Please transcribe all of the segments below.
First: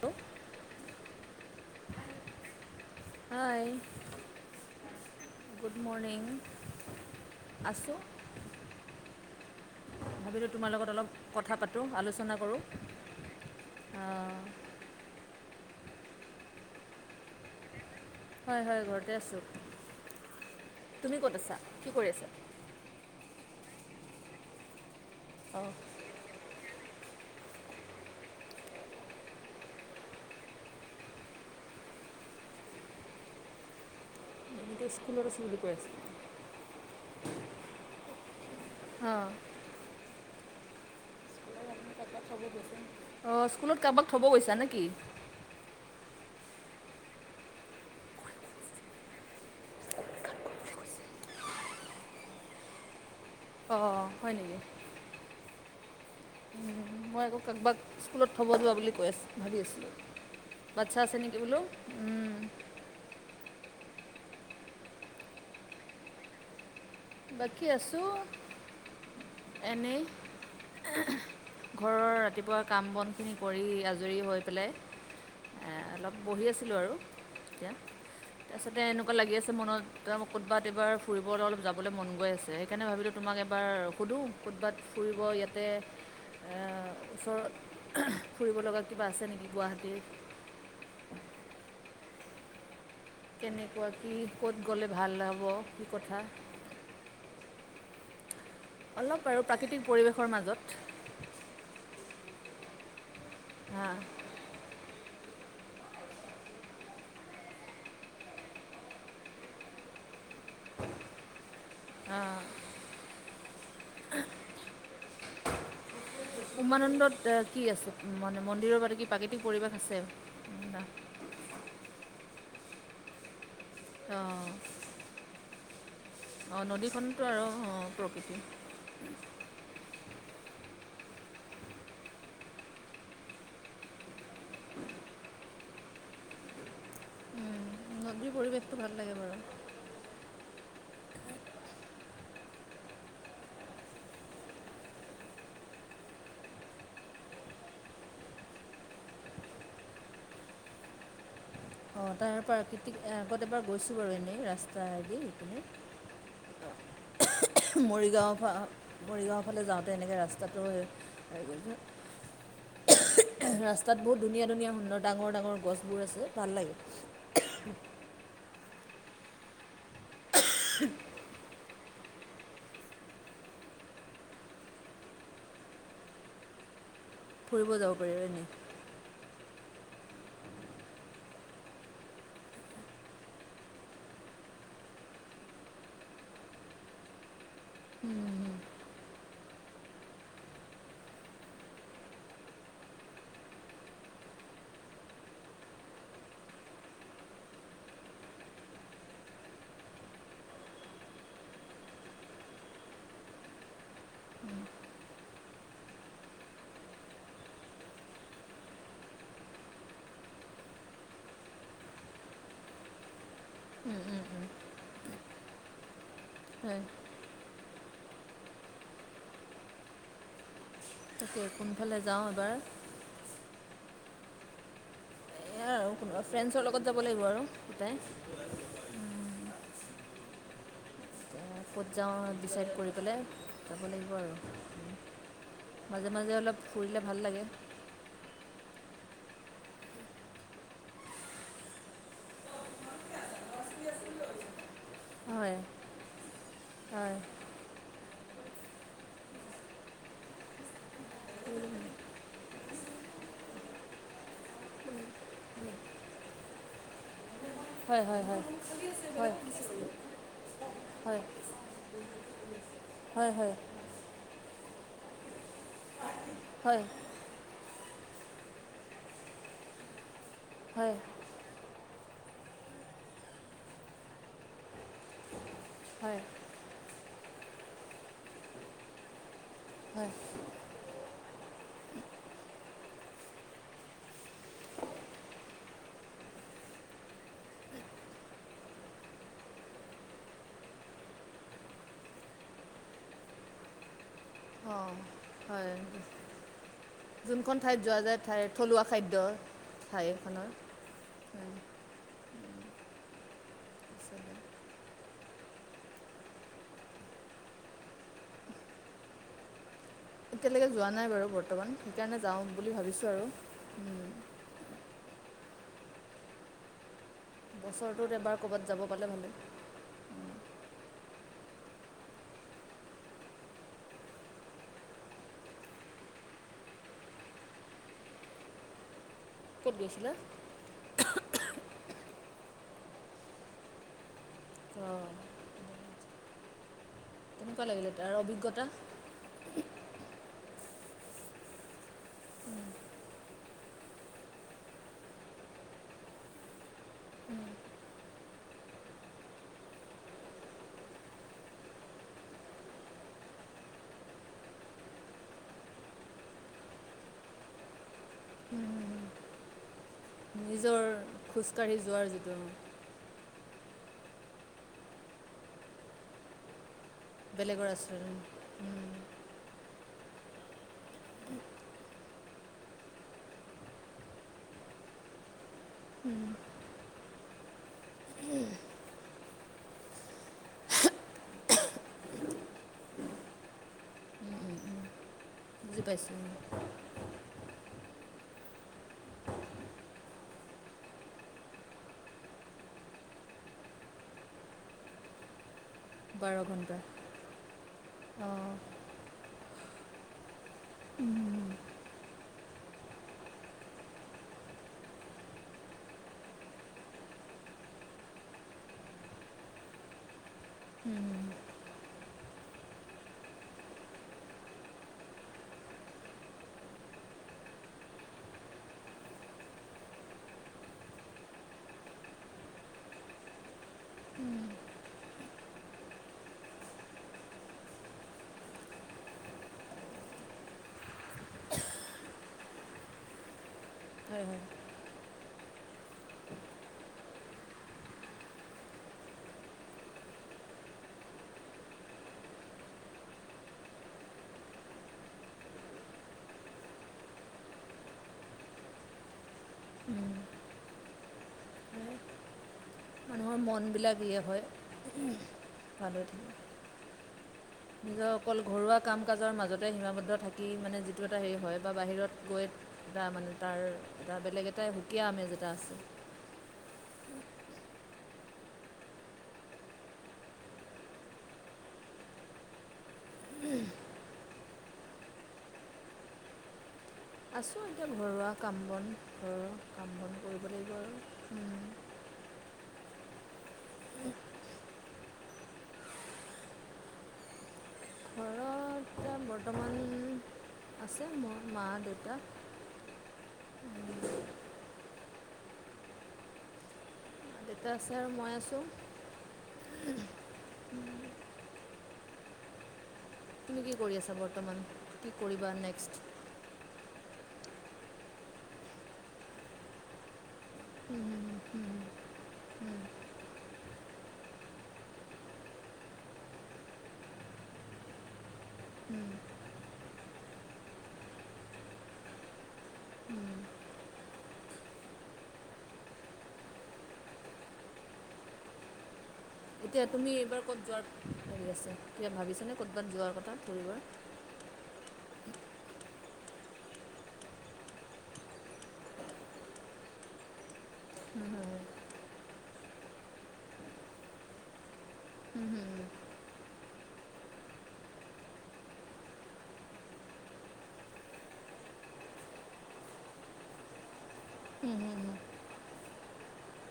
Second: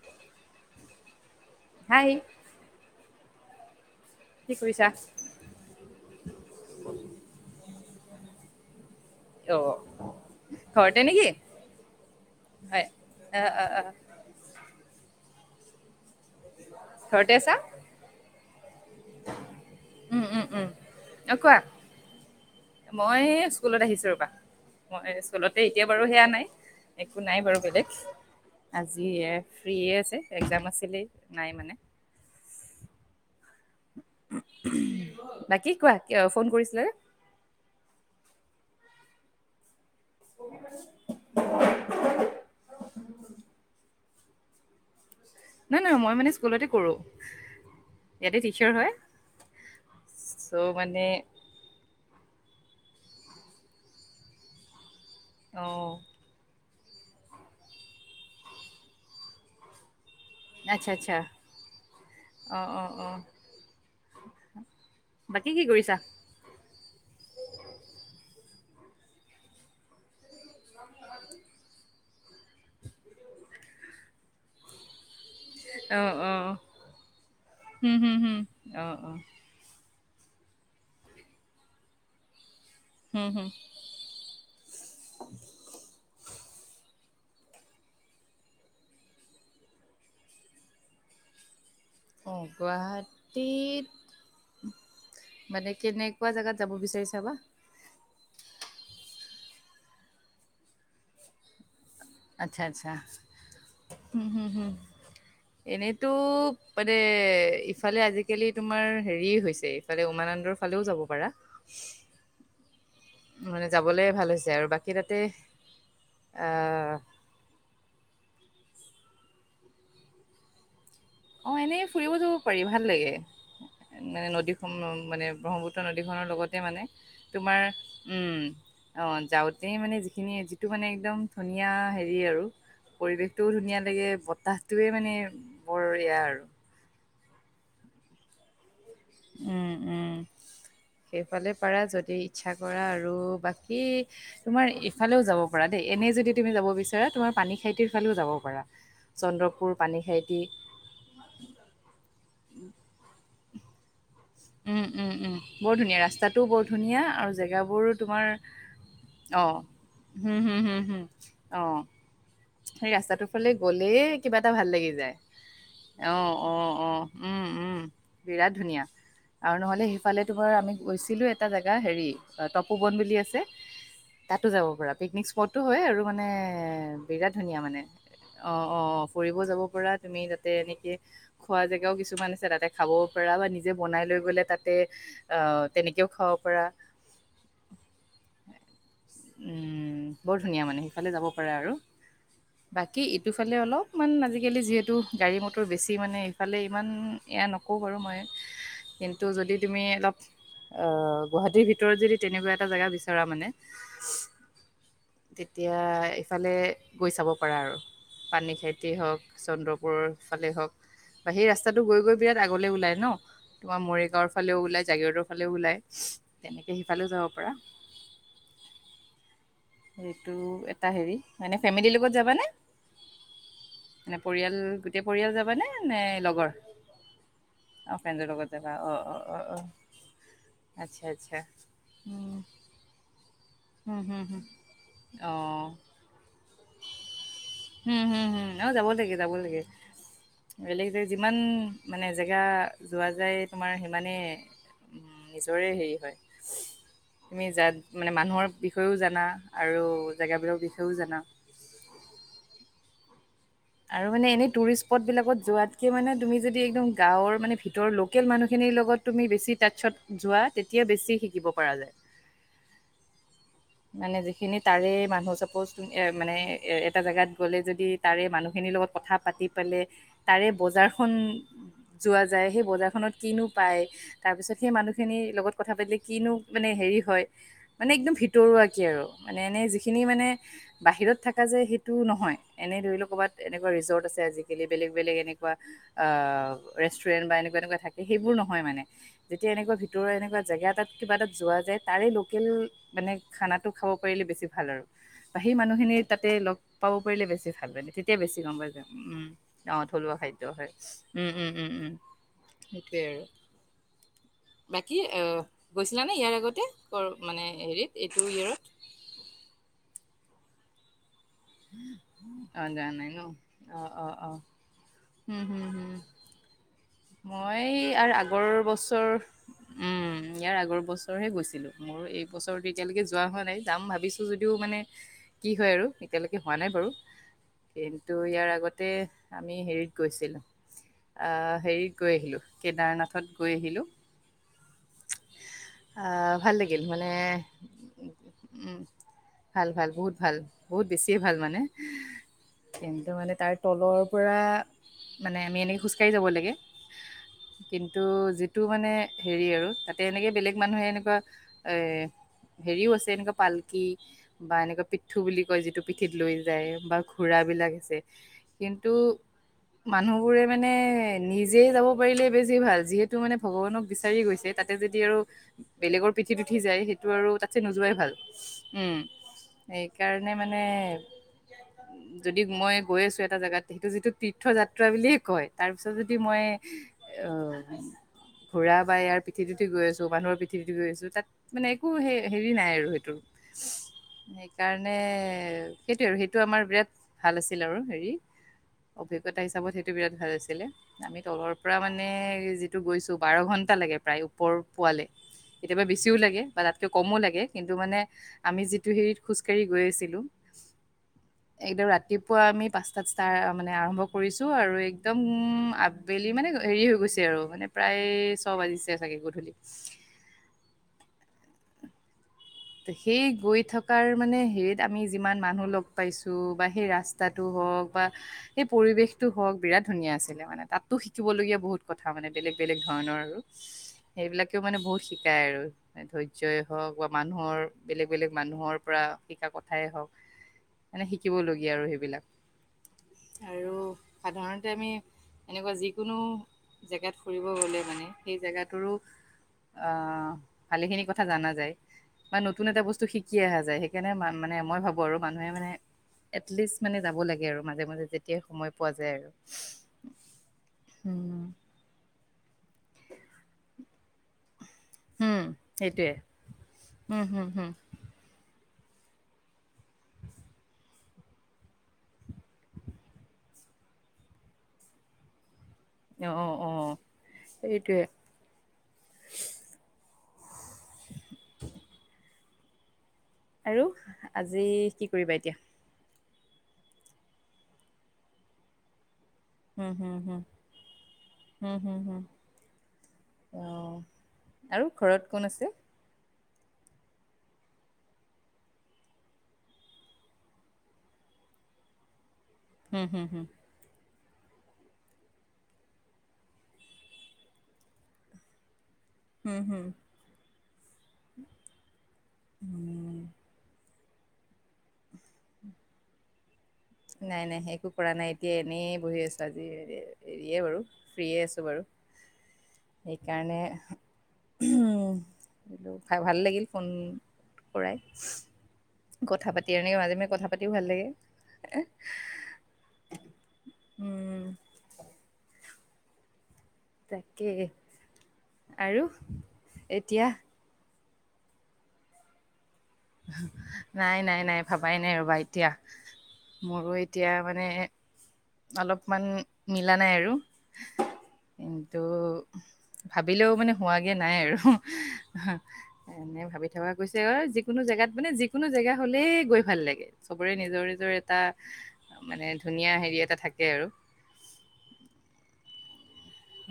তটো [unintelligible] হাই। হাই। কি কৰিছা গুড মৰ্ণিং, আছোঁ। অ' ভাবিলো তোমাৰ লগত ঘৰতে অলপ নেকি কথা পাতোঁ আলোচনা হয় অ' অ' অ' কৰোঁ। ঘৰতে আছা? হয়-হয়। ঘৰতে আছোঁ। উম উম উম তুমি ক'ত অ' আছা, কোৱা কি কৰি আছা? মই স্কুলত আহিছো ৰবা। মই স্কুলতে অঁ এতিয়া বাৰু সেয়া নাই একো নাই বাৰু বেলেগ, আজি ফ্ৰী আছে একজাম আছিলেই, নাই মানে। এই স্কুলত আছোঁ বুলি কৈ বাকী আছে কোৱা? কিয় ফোন কৰিছিলে? অঁ ় [inaudible] অ স্কুলত কাৰোবাক থব গৈছা নেকি? ন নহয় মই মানে স্কুলতে কৰোঁ ইয়াতে টিচাৰ হয় চৌ' মানে অ হয় নেকি? আহ মই আকৌ কাৰোবাক স্কুলত থ'ব যোৱা বুলি কৈ আছো ভাবি আছিলোঁ। আচ্ছা বাচ্ছা আচ্ছা আছে নেকি বোলো উম অ' অ' অ' বাকী কি কৰিছা? বাকী আছো এনেই। ঘৰৰ ৰাতি ৰাতিপুৱা কাম বনখিনি কৰি আজৰি হৈ। পেলাই অলপ অ' বহি অ' আছিলোঁ আৰু এতিয়া হুম হুম হুম তাৰপিছতে অ' এনেকুৱা অ' লাগি আছে মনত তই মোক কৰোবাত এবাৰ ফৰিবলৈ অলপ যাব যাবলে মন গৈ আছে। সেইকাৰণে ভাবিলোঁ, হুম, তোমাক হুম। এবাৰ সোধোঁ কোটবাত ফুৰিব ইয়াতে। ওচৰত ফুৰিব লগা কিবা আছে নেকি গুৱাহাটীৰ? অ, গুৱাহাট। কেনেকুৱা কি ক'ত গ'লে ভাল হ'ব মানে কি কথা। কেনেকুৱা জেগাত যাব বিচাৰিছা বা? অলপ আৰু প্ৰাকৃতিক পৰিৱেশৰ মাজত। আচ্ছা আচ্ছা। হা উম হম হম। এনেতো মানে ইফালে আজিকালি তোমাৰ হেৰি হৈছে ইফালে। তলৰ ফালেও যাব পাৰা। মানে, যাবলৈ ভাল হৈছে আৰু বাকী। বাকি তাতে। আহ উমানন্দত। কি আছে, মানে মন্দিৰৰ পৰা কি প্ৰাকৃতিক পৰিৱেশ আছে তাত। অ, এনেই ফুৰিব যাব পাৰি ভাল লাগে। মানে অঁ নদীখন মানে ব্ৰহ্মপুত্ৰ। নদীখনৰ লগতে অঁ মানে নদীখনতো আৰু তুমাৰ অঁ প্ৰকৃতি আহ উম যাওঁতে মানে যি। সখিনিয়ে যিটো মানে একদম ধুনীয়া হেৰি আৰু পৰিৱেশটোও ধুনীয়া লাগে, বতাহটোৱে মানে বৰ। বেয়া আৰু। উম নদী পৰিবেশটো ভাল লাগে। বাৰু উম উম, সেইফালে পাৰা যদি ইচ্ছা কৰা আৰু বাকী তোমাৰ ইফালেও যাব পাৰা দেই এনেই যদি তুমি যাব বিচাৰা তোমাৰ পানী খাইটিৰ ফালেও যাব পাৰা চন্দ্ৰপুৰ পানী খাইতি। অ তাৰ প্ৰাকৃতিক ফটগেতৰ [unintelligible] গৈছো বাৰু এনেই। উম উম ৰাস্তাইদি উম ইপিনে বৰ ধুনীয়া ৰাস্তাটোও বৰ ধুনীয়া আৰু জেগাবোৰো তোমাৰ মৰিগাঁও ফা মৰিগাঁও অ ফালে যাওঁতে এনেকৈ ৰাস্তাটো হেৰি অ কৰিছোঁ সেই ৰাস্তাটোৰ ফালে গ'লে ৰাস্তাত বহুত কিবা ধুনীয়া এটা ধুনীয়া ভাল লাগি সুন্দৰ যায় ডাঙৰ ডাঙৰ গছবোৰ আছে অ। ভাল লাগে। অ', অ', উম, উম, বিৰাট ধুনীয়া। আৰু নহলে সেইফালে। আমি গৈছিলো এটা জাগা। হেৰি তপো বন বুলি আছে তাতো যাব পৰা, পিকনিক স্পটো হয় আৰু মানে। বিৰাট ধুনীয়া ফুৰিব মানে, যাব পাৰি আৰু এনেই অঁ অঁ অঁ ফুৰিব যাব। তুমি তাতে এনেকে খোৱা জেগাও কিছুমান আছে তাতে খাবও পাৰা বা নিজে বনাই লৈ। বোলে তাতে অ তেনেকেও খাব পাৰা। উম হম। উম বৰ ধুনীয়া মানে সিফালে যাব পাৰা আৰু বাকী ইটোফালে অলপমান আজিকালি যিহেতু গাড়ী মটৰ বেছি মানে ইফালে ইমান এয়া নকওঁ বাৰু মই কিন্ত। ত যদি তুমি অলপ আহ, গুৱাহাটীৰ ভিতৰত যদি তেনেকুৱা এটা জোগা বিচৰা মানে, তেতিয়া ইফালে গৈ চাব পাৰা আৰু পানী খাইততি হওক চন্দ্ৰপুৰৰ ফালে হওক বা সেই ৰাস্তাটো গৈ গৈ বিৰাট আগলে ওলাই ন। তোমাৰ মৰি। ওলাই জাগিৰদৰ ফালে ওলায়। তেনেকে হয় সিফালেও যাব পাৰা। সেইটো হেৰি তাকে মানে ফেমিলিৰ কোনফালে লগত যাওঁ যাবানে? এবাৰ মানে পৰিয়াল গোটেই পৰিয়াল যাবানে? নে কোনবা লগৰ ফ্ৰেণ্ডছৰ লগত যাব লাগিব আৰু তটাই‍ উম অহ আচ্ছা আচ্ছ। ক'ত যাওঁ ডিচাইড কৰি পেলাই। যাব হুম লাগিব হুম আৰু মাজে মাজে অলপ ফুৰিলে ভাল লাগে। অ যাব লাগে যাব লাগে বেলেগ জেগাত যিমান মানে জেগা যোৱা যায় তোমাৰ সিমানেই হয় নিজৰে হেৰি হয় হয় তুমি যাত মানে মানুহৰ। বিষয়েও জানা আৰু জেগাবিলাকৰ বিষয়েও জানা। আৰু মানে এনেই তুৰিষ্ট স্পত বিলাকত যোৱাতকে মানে তুমি যদি একদম গাঁৱৰ মানে। ভিতৰ হয় হয় লোকেল হয় মানুহখিনিৰ লগত তুমি হয় বেছি টাটছত যোৱা। এতিয়া বেছি হয় শিকিব পৰা যায়। হয় হয় মানে যিখিনি তাৰে মানুহ চাপ'জ এ মানে এ এটা জেগাত গ'লে যদি। তাৰে মানুহখিনিৰ লগত কথা পাতি পেলাই তাৰে হয় বজাৰখন যোৱা যায় সেই বজাৰখনত কিনো পায় তাৰপিছত সেই মানুহখিনিৰ লগত। কথা পাতিলে হয় কিনো মানে হেৰি। হয় মানে একদম ভি। ভিতৰুৱাকে আৰু মানে এনে যিখিনি হয় মানে বাহিৰত থাকে। থকা যে সেইটো নহয় এনেই ধৰি লওক ক'ৰবাত এনেকুৱা ৰিজৰ্ট আছে আজিকালি বেলেগ বেলেগ এনেকুৱা ৰেষ্টুৰেণ্ট বা এনেকুৱা এনেকুৱা থাকে সেইবোৰ নহয় মানে যেতিয়া এনেকুৱা ভিতৰৰ এনেকুৱা জেগা এটাত কিবা এটাত যোৱা যায় তাৰে লোকেল মানে খানাটো খাও বেছি ভাল আৰু সেই হয় মানুহখিনি তাতে লগ পাব পাৰিলে বেছি যোনখন ভাল ঠাইত মানে যোৱা তেতিয়া যায় বেছি ঠাই গম পাই যে থলুৱা খাদ্য উম গাৱত ঠাই থলুৱা এখনৰ খাদ্য হয়। উম উম উম আচলতে। উম সেইটোৱেই আৰু বাকী গৈছিলানে ইয়াৰ আগতে ক মানে হেৰিত এইটো ইয়েৰত এতিয়ালৈকে যোৱা নাই বাৰু বৰ্তমান সেইকাৰণে যাওঁ অ বুলি যোৱা নাই ভাবিছোঁ আৰু হম হম হম মই ই বছৰটোত এবাৰ আগৰ ক'ৰবাত যাব পালে বছৰ ভালে উম ইয়াৰ আগৰ বছৰ বছৰহে গৈছিলো মোৰ এই বছৰটো এতিয়ালৈকে যোৱা হোৱা নাই যাম ভাবিছোঁ যদিও মানে কি হয় আৰু এতিয়ালৈকে হোৱা নাই বাৰু কিন্তু ইয়াৰ আগতে আমি ক'ত হেৰিত গৈছিলা গৈছিলোঁ আ হেৰিত গৈ আহিলোঁ কেদাৰনাথত গৈ আহিলোঁ অঁ আ ভাল লাগিল। মানে কেনেকুৱা লাগিলে তাৰ অভিজ্ঞতা ভাল ভাল বহুত ভাল বহুত বেছিয়ে ভাল মানে কিন্তু মানে তাৰ তলৰ পৰা মানে আমি এনেকৈ খোজকাঢ়ি যাব লাগে কিন্তু যিটো মানে হেৰি আৰু তাতে এনেকৈ বেলেগ মানুহে এনেকুৱা হেৰিও আছে এনেকুৱা পালকি বা এনেকুৱা পিঠু বুলি কয় যিটো পিঠিত লৈ যায় বা ঘোঁৰা বিলাক আছে কিন্তু মানুহবোৰে মানে নিজৰ নিজে খোজকাঢ়ি যাব যোৱাৰ পাৰিলে যিটো বেছি ভাল যিহেতু মানে ভগৱানক বিচাৰি গৈছে তাতে যদি আৰু বেলেগৰ পিঠিত উঠি যায় সেই সেটো আৰু তাতকে বেলেগৰ নোযোৱাই ভাল আচৰণ উম সেইকাৰণে নে মানে যদি মই গৈ আছো এটা জেগাত সেইটো যিটো তীৰ্থ যাত্ৰা বুলিয়ে কয় তাৰপিছত যদি মই অ ঘোঁৰা বা ইয়াৰ পিঠি উঠি গৈ আছো মানুহৰ পিঠি উঠি গৈ আছো তাত মানে একো হেৰি নাই আৰু সেইটো সেইকাৰণে নে এ বুজি সেইটোয়ে আৰু পাইছোঁ সেইটো আমাৰ বিৰাট ভাল আছে আৰু হেৰি অভিজ্ঞতা হিচাপত সেইটো বিৰাট ভাল আছিলে আমি তলৰ পৰা মানে যিটো গৈছো বাৰ ঘন্টা লাগে প্ৰায় ওপৰ পোৱালে কেতিয়াবা বেছিও বাৰ লাগে বা ঘণ্টা তাতকৈ কমো লাগে কিন্তু মানে অঁ আমি যিটো হেৰিত খোজ হেৰি গৈ আছিলোঁ একদম ৰাতি ৰাতিপুৱা আমি পাঁচটাত ষ্টাৰ মানে আৰম্ভ কৰিছোঁ আৰু একদম আবেলি মানে হেৰি হৈ গৈছে আৰু মানে প্ৰায় ছয় বাজিছে চাগে গধূলি উম সেই গৈ থকাৰ মানে হেৰিত আমি যিমান মানুহ লগ পাইছো বা সেই ৰাস্তাটো হওঁক বা সেই পৰিৱেশটো হওঁক বিৰাট ধুনীয়া আছিলে মানে তাতো শিকিবলগীয়া বহুত কথা মানে বেলেগ বেলেগ ধৰণৰ আৰু সেইবিলাকেও মানে বহুত শিক শিকাই আৰু ধৈৰ্যই হওঁক বা মানুহৰ বেলেগ বেলেগ মানুহৰ পৰা শিকা কথাই হওঁক মানে শিকিবলগীয়া আৰু সেইবিলাক আৰু হয় হয় সাধাৰণতে আমি এনেকুৱা যিকোনো জেগাত ফুৰিব গ'লে মানে সেই জেগাটোৰো আ ভালেখিনি কথা জানা যায় বা নতুন এটা বস্তু শিকি অহা যায় সেইকাৰণে মানে মই ভাবো আৰু মানুহে মানে এটলিষ্ট মানে যাব লাগে আৰু মাজে মাজে যেতিয়াই সময় পোৱা যায় আৰু উম হু হ মানুহৰ মনবিলাক ই হয় হম ভাল সেইটোৱে থাকে উম হম হম নিজৰ অকল ঘৰুৱা কাম কাজৰ মাজতে সীমাবদ্ধ থাকি মানে যিটো এটা হেৰি হয় বা বাহিৰত গৈ বা মানে তাৰ এটা বেলেগ এটা সুকীয়া আমেজ এটা আছে অ অ সেইটোৱে আৰু আজি কি কৰিবা এতিয়া আছোঁ এতিয়া ঘৰুৱা কাম বন ঘৰৰ কাম উম বন হম হম কৰিব লাগিব আৰু উম, হম হম হ ওৱা উম আৰু ঘৰত কোন আছে ঘৰত বৰ্তমান আছে মোৰ মা দেউতা হুম হুম হ দেউতা আছে আৰু মই আছোঁ। হম, হম। তুমি কি? কৰি আছা বৰ্তমান কি কৰিবা নেক্সট? নাই নাই একো কৰা নাই এতিয়া এনেই বহি আছো আজি, হেৰী- হেৰিয়ে বাৰু ফ্ৰিয়ে আছোঁ নেক্সট বাৰু- সেইকাৰণে, ভাল লাগিল ফোন কৰাই। কথা পাতি। এনে মাজে মাজে কথা পাতিও ভাল লাগে। উম। তাকে আৰু। এতিয়া তুমি এইবাৰ ক'ত যোৱাৰ- ি আছে কা ভাবিছে নে [unintelligible] নাই নাই নাই, ভাবাই নাই আৰু- এতিয়া, মোৰো এতিয়া মানে, অলপমান মিলা নাই আৰু, কিন্তু ভাবিলেও মানে হোৱাগে নাই আৰু এনে ভাবি থকা গৈছে- কোনো জেগাত মানে যিকোনো জেগা হ'লেই গৈ ভাল লাগে, সবৰে নিজৰ নিজৰ এটা মানে ধুনীয়া হেৰি এটা থাকে আৰু।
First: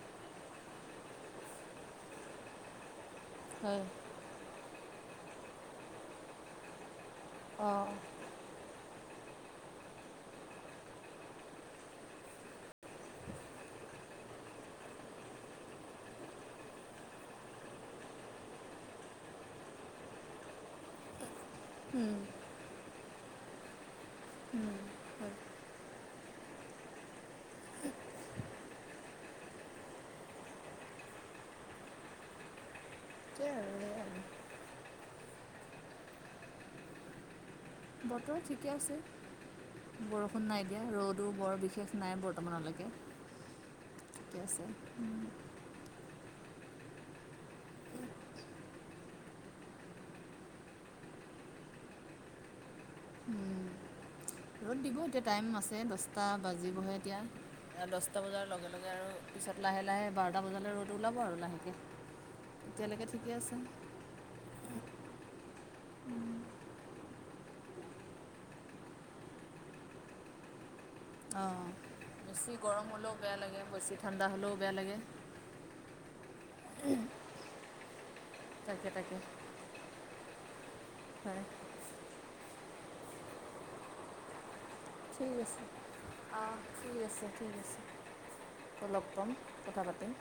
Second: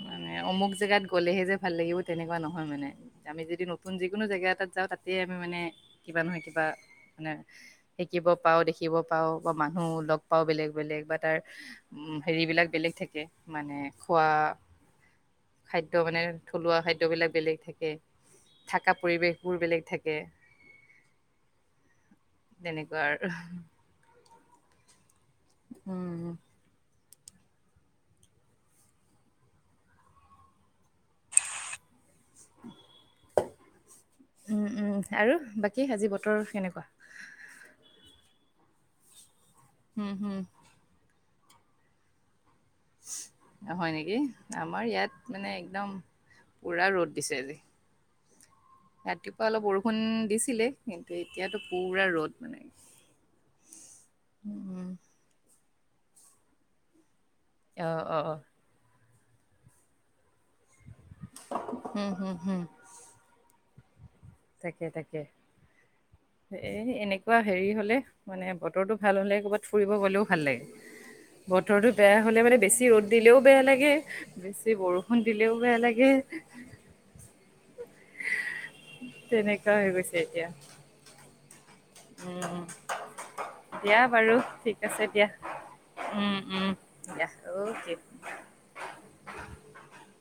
মানে অমুক জেগাত গলেহে যে ভাল লাগিব তেনেকুৱা নহয় মানে- আমি যদি হয় নতুন যিকোনো জেগা এটাত- যাওঁ তাতে আমি মানে কিবা নহয় কিবা- মানে অঁ শিকিব পাওঁ দেখিব - পাওঁ, বা মানুহ লগ পাওঁ বেলেগ বেলেগ বা তাৰ, হেৰিবিলাক বেলেগ থাকে মানে খোৱা- খাদ্য মানে থলুৱা খাদ্যবিলাক বেলেগ থাকে, থকা পৰিৱেশবোৰ বেলেগ থাকে। তেনেকুৱা আৰু। উম। উম হয়। উম। অ। সেইয়াই আৰু এই আৰু [inaudible] উম উম। আৰু বাকী আজি বতৰ কেনেকুৱা? বতৰ ঠিকে আছে। উম, হুম বৰষুণ নাই দিয়া, ৰ'দো- বৰ বিশেষ নাই, বৰ- হয় নেকি আছে আমাৰ ইয়াত মানে একদম- পুৰা ৰ'দ দিছে আজি। ৰাতিপুৱা অলপ বৰষুণ দিছিলে কিন্তু এতিয়াতো পুৰা ৰ'দ মানে- ৰ'দ উম, দিব এতিয়া টাইম আছে দচটা বাজিবহে এতিয়া। অ', দছটা অ', বজাৰ লগে লগে আৰু- পিছত লাহে লাহে বাৰটা বজালৈ ৰ'দ- ওলাব আৰু লাহেকে। উম, হুম, হুম, এতিয়ালেকে ঠিকে আছে। তাকে তাকে এই এনেকোৱা হেৰি হ'লে মানে বতৰটো ভাল হ'লে ক'ৰবাত ফুৰিব গ'লেও ভাল লাগে। অঁ বতৰটো বেয়া হ'লে মানে বেছি গৰম ৰ'দ হ'লেও দিলেও বেয়া বেছি লাগে, ঠাণ্ডা হ'লেও বেছি বেয়া লাগে বৰষুণ দিলেও বেয়া লাগে। তাকে তাকে দিগদাৰ হৈ গৈছে এতিয়া। হয় উম দিয়া বাৰু থিক। ঠিক আছে অ ঠিক আছে দিয়া ঠিক আছে অ'কে। আকৌ লগ পাম কথা পাতিম।